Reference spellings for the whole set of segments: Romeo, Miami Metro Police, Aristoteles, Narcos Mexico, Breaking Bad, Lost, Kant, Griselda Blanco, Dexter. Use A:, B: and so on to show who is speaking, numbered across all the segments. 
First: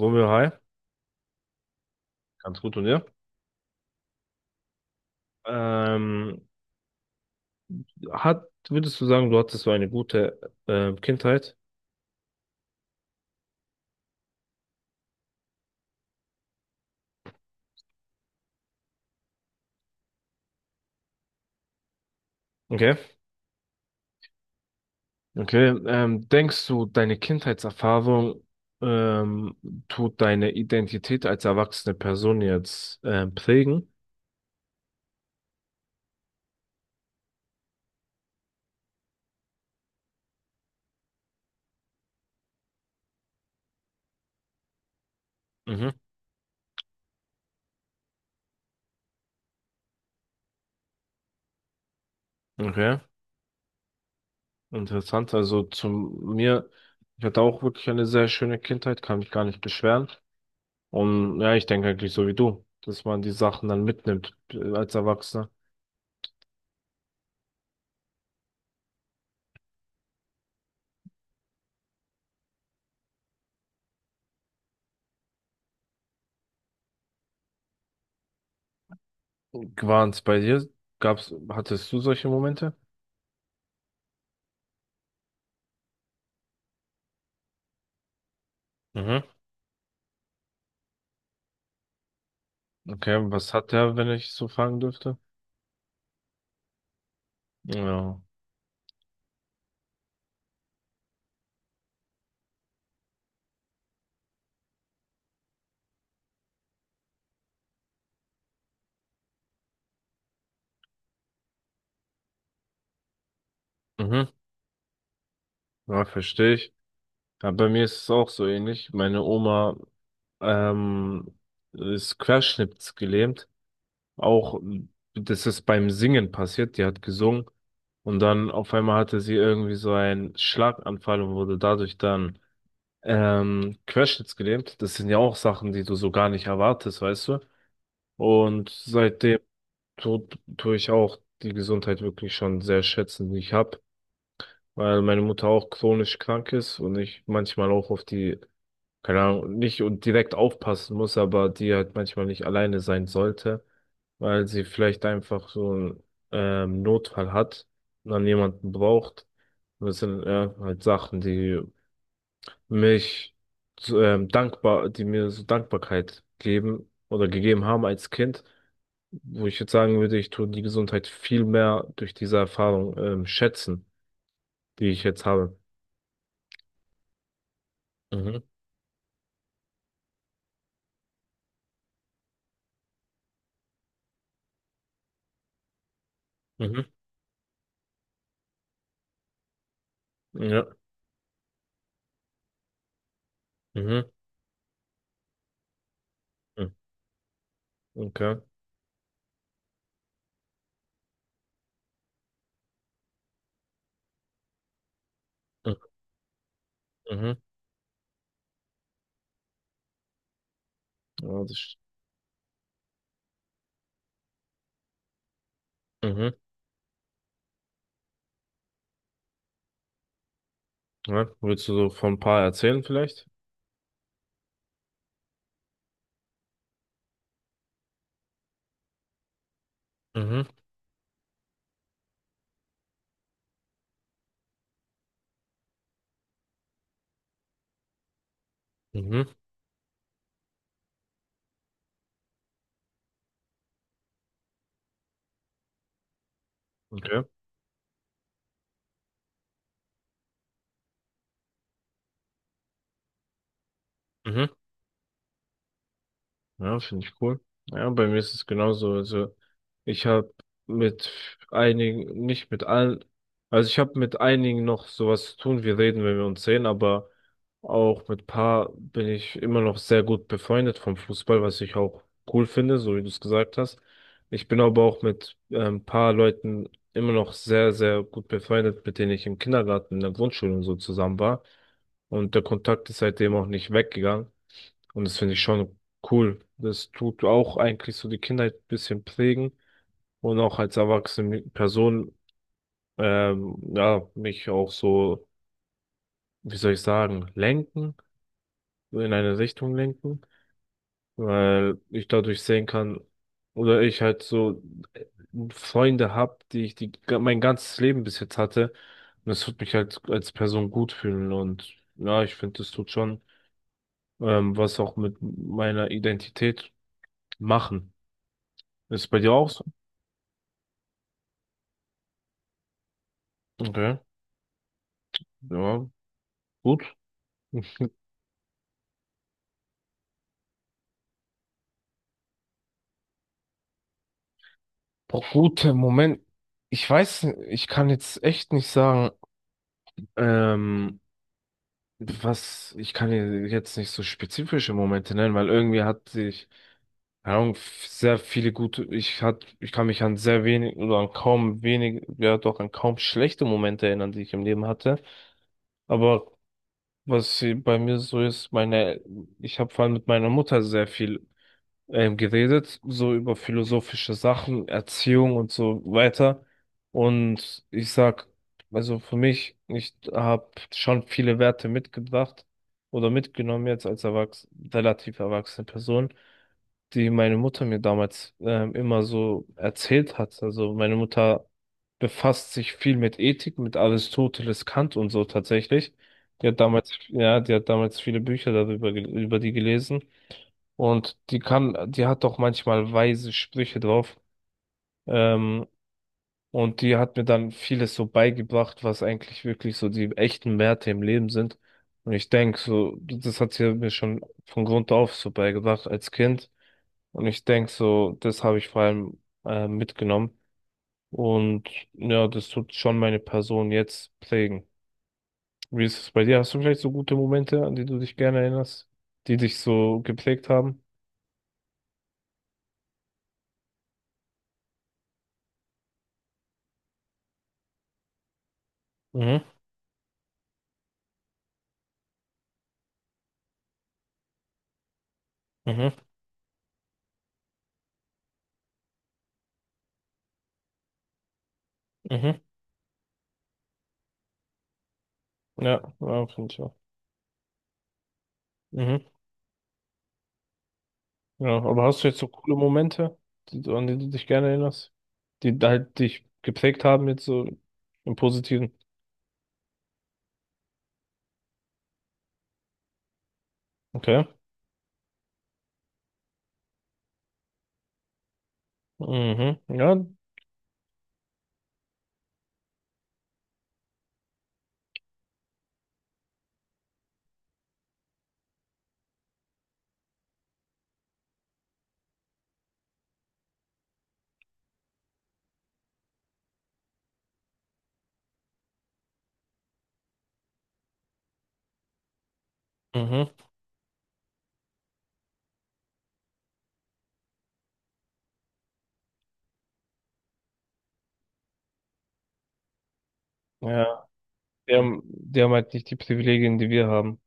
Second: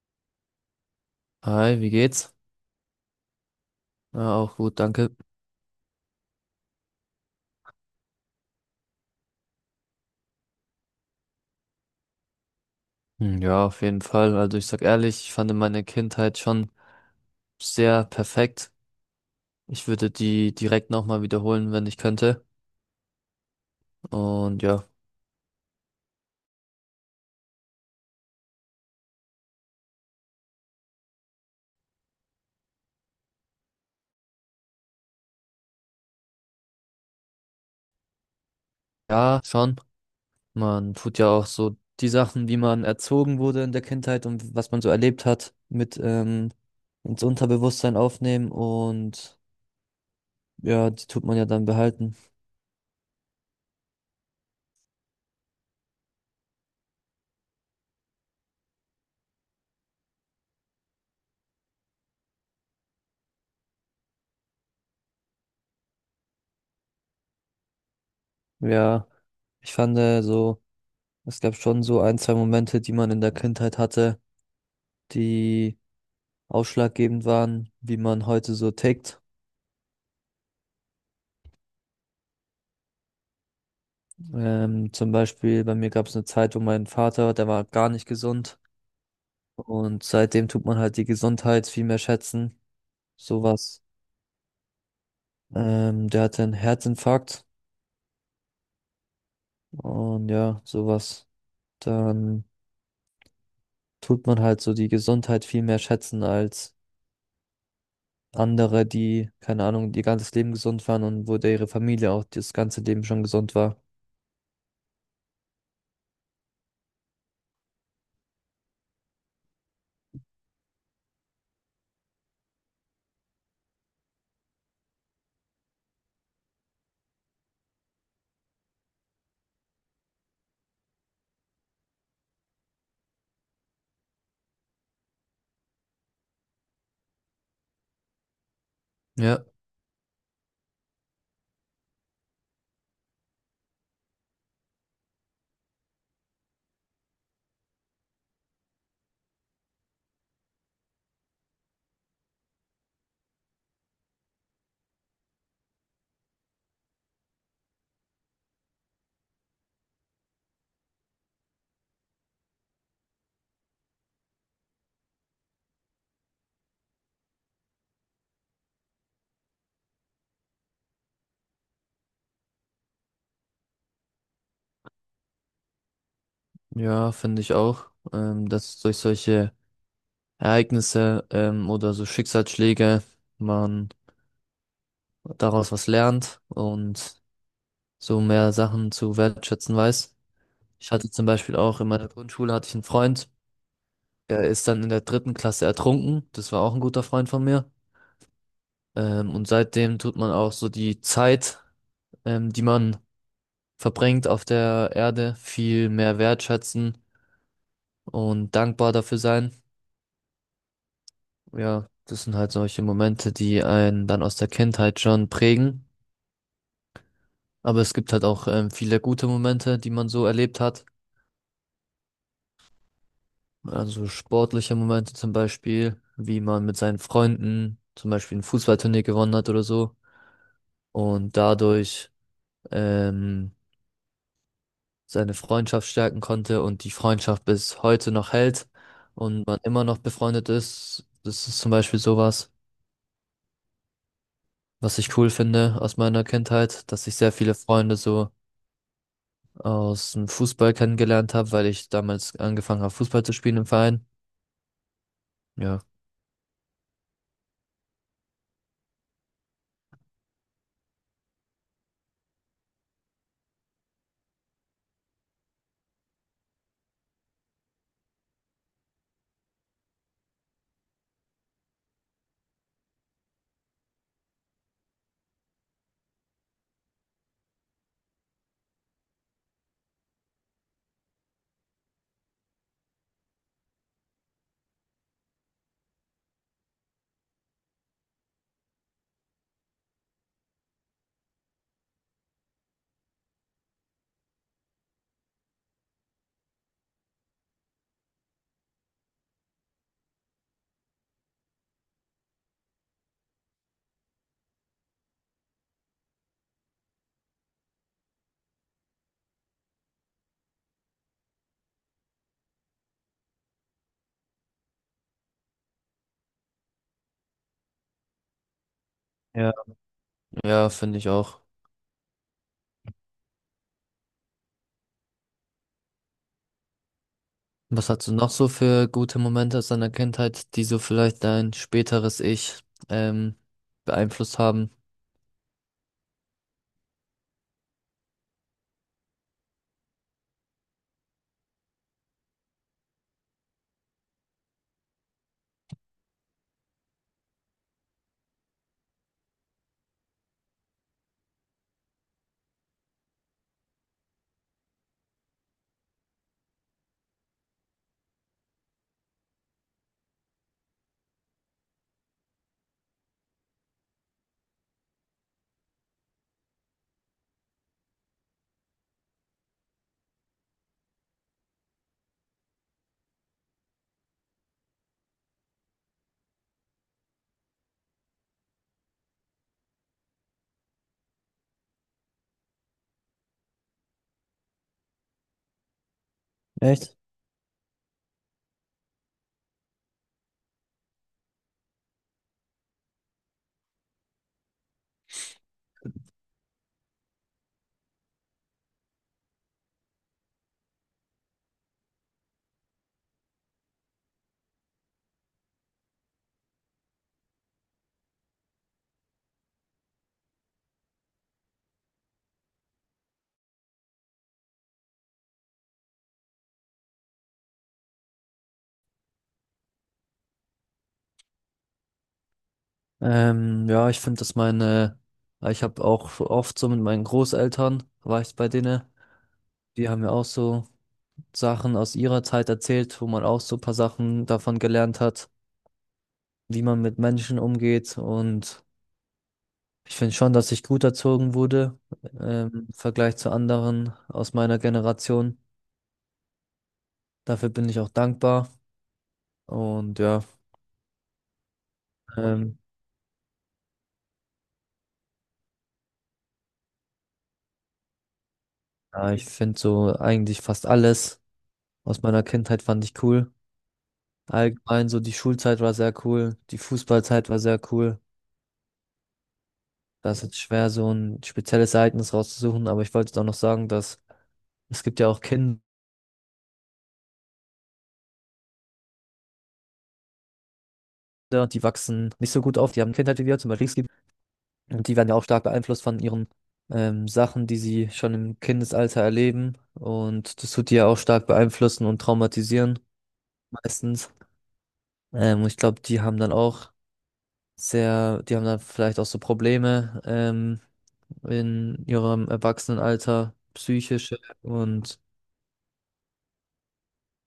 A: Romeo, hi.
B: Hi, wie geht's?
A: Ganz gut und dir?
B: Ja, auch gut, danke.
A: Ähm, hat, würdest du sagen, du hattest so eine gute Kindheit?
B: Hm, ja, auf jeden Fall. Also ich sag ehrlich, ich fand meine Kindheit schon sehr perfekt. Ich würde die direkt nochmal wiederholen, wenn ich könnte.
A: Okay.
B: Und ja,
A: Okay. Denkst du, deine Kindheitserfahrung ähm, tut deine Identität als erwachsene Person jetzt prägen?
B: ja, schon. Man tut ja auch so die Sachen, wie man erzogen wurde in der Kindheit und was man so erlebt hat,
A: Mhm.
B: mit ins Unterbewusstsein aufnehmen und ja, die tut man ja dann behalten.
A: Okay. Interessant. Also zu mir, ich hatte auch wirklich eine sehr schöne Kindheit, kann mich gar nicht beschweren. Und ja, ich denke eigentlich so wie du, dass man die Sachen dann mitnimmt als Erwachsener.
B: Ja, ich fand so. Es gab schon so ein, zwei Momente, die man in der Kindheit hatte, die ausschlaggebend waren, wie man heute so tickt.
A: War's bei dir? Gab's, hattest du solche Momente?
B: Zum Beispiel bei mir gab es eine Zeit, wo mein Vater, der war gar nicht gesund,
A: Mhm.
B: und seitdem tut man halt die Gesundheit viel mehr schätzen.
A: Okay, was hat
B: Sowas.
A: der, wenn ich so fragen dürfte?
B: Der hatte einen Herzinfarkt
A: Ja.
B: und ja, sowas. Dann tut man halt so die Gesundheit viel mehr schätzen als andere, die, keine Ahnung, ihr ganzes Leben gesund waren und wo der ihre Familie auch das ganze Leben schon gesund war.
A: Mhm. Ja, verstehe ich. Ja, bei mir ist es auch so ähnlich. Meine Oma ähm, ist querschnittsgelähmt. Auch das ist beim Singen passiert. Die hat gesungen und dann auf einmal hatte sie irgendwie so einen Schlaganfall und wurde dadurch dann Querschnitts gelähmt. Das sind ja auch Sachen, die du so gar nicht erwartest, weißt du? Und seitdem
B: Ja,
A: tue ich auch die Gesundheit wirklich schon sehr schätzen, die ich habe, weil meine Mutter auch chronisch krank ist und ich manchmal auch auf die, keine Ahnung, nicht und direkt aufpassen muss, aber die halt manchmal nicht alleine sein sollte, weil sie vielleicht einfach so einen Notfall hat und dann jemanden braucht. Und das sind ja halt Sachen, die mich so, dankbar, die mir so Dankbarkeit geben oder gegeben haben als Kind, wo ich jetzt sagen würde, ich tue die Gesundheit viel mehr durch diese Erfahrung schätzen, die ich jetzt habe.
B: ja, finde ich auch,
A: Mhm,
B: dass durch solche Ereignisse oder so Schicksalsschläge man daraus was lernt
A: mhm,
B: und so mehr Sachen zu wertschätzen weiß.
A: ja,
B: Ich hatte zum Beispiel auch in meiner Grundschule hatte ich einen Freund,
A: mhm,
B: der ist dann in der dritten Klasse ertrunken. Das war
A: mhm,
B: auch ein guter Freund von mir.
A: okay,
B: Und seitdem tut man auch so die Zeit, die man verbringt auf der Erde,
A: mhm,
B: viel mehr wertschätzen
A: mhm,
B: und dankbar dafür sein.
A: ja,
B: Ja, das sind halt solche Momente, die einen dann aus der Kindheit schon prägen.
A: mhm,
B: Aber es gibt halt auch viele gute Momente, die man so erlebt hat.
A: ja. Willst du so von ein paar erzählen vielleicht?
B: Also sportliche Momente zum Beispiel, wie man mit seinen Freunden zum Beispiel ein Fußballturnier gewonnen hat oder so
A: Mhm,
B: und dadurch ähm, seine Freundschaft stärken konnte und die Freundschaft bis heute noch hält
A: mhm,
B: und man immer noch befreundet ist. Das ist zum Beispiel sowas, was ich cool finde aus meiner Kindheit, dass ich
A: okay,
B: sehr viele Freunde so aus dem Fußball kennengelernt habe, weil ich damals angefangen habe, Fußball zu spielen im Verein.
A: mhm.
B: Ja,
A: Ja, finde ich cool. Ja, bei mir ist es genauso. Also ich habe mit einigen, nicht mit allen, also ich habe mit einigen noch sowas zu tun. Wir reden, wenn wir uns sehen, aber auch mit paar bin ich immer noch sehr gut befreundet vom Fußball, was ich auch cool finde, so wie du es gesagt hast. Ich bin aber auch mit ein paar Leuten immer noch sehr, sehr gut befreundet, mit denen ich im Kindergarten, in der Grundschule und so zusammen war. Und der Kontakt ist seitdem auch nicht weggegangen. Und das finde ich schon cool. Das tut auch eigentlich so die Kindheit ein bisschen prägen und auch als erwachsene Person, ja, mich auch so, wie soll ich sagen, lenken, so in eine Richtung lenken, weil ich dadurch sehen kann, oder ich halt so äh, Freunde hab, mein ganzes Leben bis jetzt hatte. Und das tut mich halt als Person gut fühlen und ja, ich finde, das tut schon, was auch mit meiner Identität machen. Ist bei dir auch
B: ja,
A: so?
B: ja, finde ich auch.
A: Okay. Ja, gut.
B: Was hast du noch so für gute Momente aus deiner Kindheit, die so vielleicht dein späteres Ich ähm, beeinflusst haben?
A: Boah, gut, Moment. Ich weiß, ich kann jetzt echt nicht sagen, ähm, was, ich kann dir jetzt nicht so spezifische Momente nennen, weil irgendwie hatte ich, keine Ahnung, sehr viele gute, ich kann mich an sehr wenig oder an kaum wenig, ja doch an kaum schlechte Momente erinnern, die ich im Leben hatte. Aber bei mir so ist, ich habe vor allem mit meiner Mutter sehr viel geredet, so über philosophische Sachen, Erziehung und so weiter. Und ich sag, also für mich, ich habe schon viele Werte mitgebracht oder mitgenommen jetzt als erwachs relativ erwachsene Person, die meine Mutter mir damals immer so erzählt hat. Also meine Mutter befasst sich viel mit Ethik, mit Aristoteles, Kant und so tatsächlich. Die hat damals,
B: Echt?
A: ja, die hat damals viele Bücher darüber, über die gelesen. Und die kam, die hat doch manchmal weise Sprüche drauf. Ähm, und die hat mir dann vieles so beigebracht, was eigentlich wirklich so die echten Werte im Leben sind. Und ich denke so, das hat sie mir schon von Grund auf so beigebracht als Kind. Und ich denke so, das habe ich vor allem mitgenommen. Und ja, das tut schon meine Person jetzt prägen. Wie ist es bei dir? Hast du vielleicht so gute Momente, an die du dich gerne erinnerst, die dich so geprägt haben?
B: Ja, ich finde, dass meine, ich habe auch oft so mit meinen Großeltern, war ich bei denen,
A: Mhm,
B: die haben mir auch so Sachen aus ihrer Zeit erzählt, wo man auch so ein paar Sachen davon gelernt hat,
A: mhm,
B: wie man mit Menschen umgeht. Und ich finde schon, dass ich gut erzogen wurde,
A: mhm.
B: im Vergleich zu anderen aus meiner Generation.
A: Ja, ja, finde ich auch.
B: Dafür bin ich auch dankbar.
A: Mhm.
B: Und ja,
A: Ja, aber hast du jetzt so coole
B: ähm,
A: Momente, die, an die du dich gerne erinnerst, die halt dich geprägt haben, jetzt so im Positiven?
B: ja, ich finde so eigentlich fast alles aus meiner Kindheit fand ich cool.
A: Okay.
B: Allgemein so die Schulzeit war sehr cool, die Fußballzeit war sehr cool.
A: Mhm. Ja.
B: Das ist jetzt schwer, so ein spezielles Ereignis rauszusuchen, aber ich wollte jetzt auch noch sagen, dass es gibt ja auch Kinder, die wachsen nicht so gut auf, die haben Kindheit wie wir, zum Beispiel. Und die werden ja auch stark beeinflusst von ihren Sachen, die sie schon im Kindesalter erleben. Und das tut die ja auch stark beeinflussen und traumatisieren
A: Mhm.
B: meistens. Und ich glaube, die haben dann auch sehr, die haben dann vielleicht auch so Probleme in ihrem Erwachsenenalter,
A: Ja.
B: psychische. Und
A: Die haben halt nicht die Privilegien, die wir haben.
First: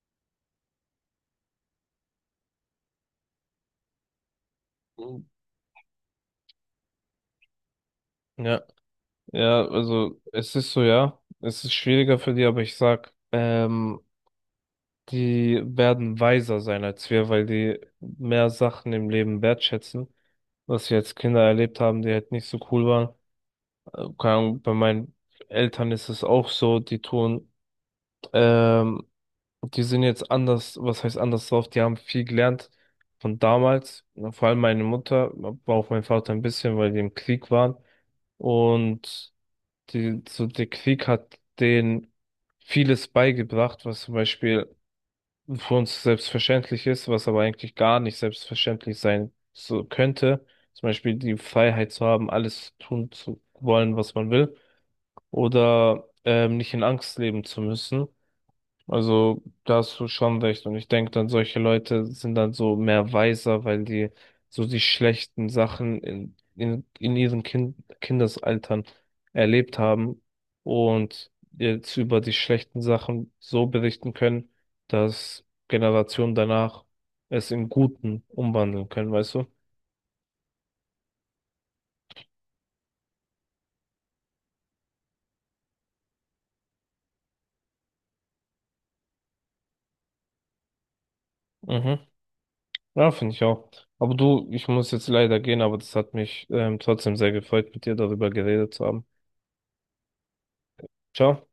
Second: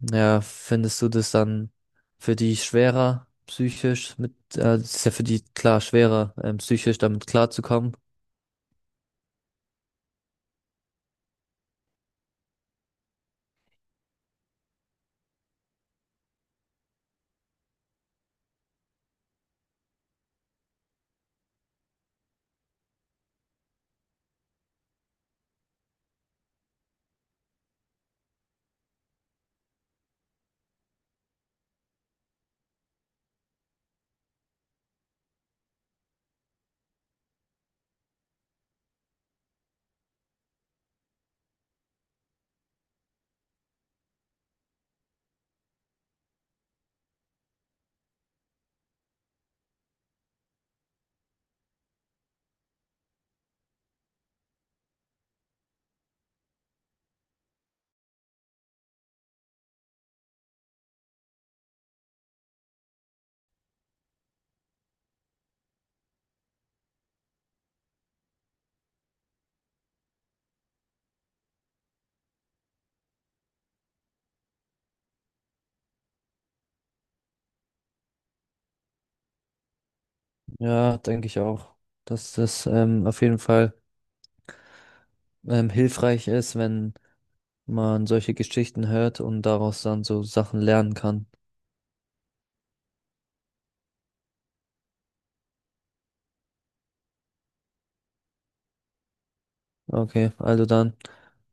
B: ja, findest du das dann für die schwerer psychisch das ist ja für
A: Mhm.
B: die klar schwerer psychisch damit klarzukommen?
A: Ja. Ja, also es ist so, ja. Es ist schwieriger für die, aber ich sag, die werden weiser sein als wir, weil die mehr Sachen im Leben wertschätzen, was wir als Kinder erlebt haben, die halt nicht so cool waren. Keine Ahnung, bei meinen Eltern ist es auch so, die tun, ähm, die sind jetzt anders, was heißt anders drauf, die haben viel gelernt von damals, vor allem meine Mutter, aber auch mein Vater ein bisschen, weil die im Krieg waren und die, so der Krieg hat denen vieles beigebracht, was zum Beispiel für uns selbstverständlich ist, was aber eigentlich gar nicht selbstverständlich sein so könnte. Zum Beispiel die Freiheit zu haben, alles tun zu wollen, was man will oder nicht in Angst leben zu müssen. Also da hast du schon recht. Und ich denke dann, solche Leute sind dann so mehr weiser, weil die so die schlechten Sachen in ihren Kindesaltern erlebt haben und jetzt über die schlechten Sachen so berichten können, dass Generationen danach es in Guten umwandeln können, weißt du?
B: Ja, denke ich auch, dass das auf jeden Fall hilfreich ist, wenn man solche Geschichten hört und daraus dann so Sachen lernen kann.
A: Mhm. Ja, finde ich auch. Aber du, ich muss jetzt leider gehen, aber das hat mich trotzdem sehr gefreut, mit dir darüber geredet zu haben.
B: Okay, also dann.
A: Ciao.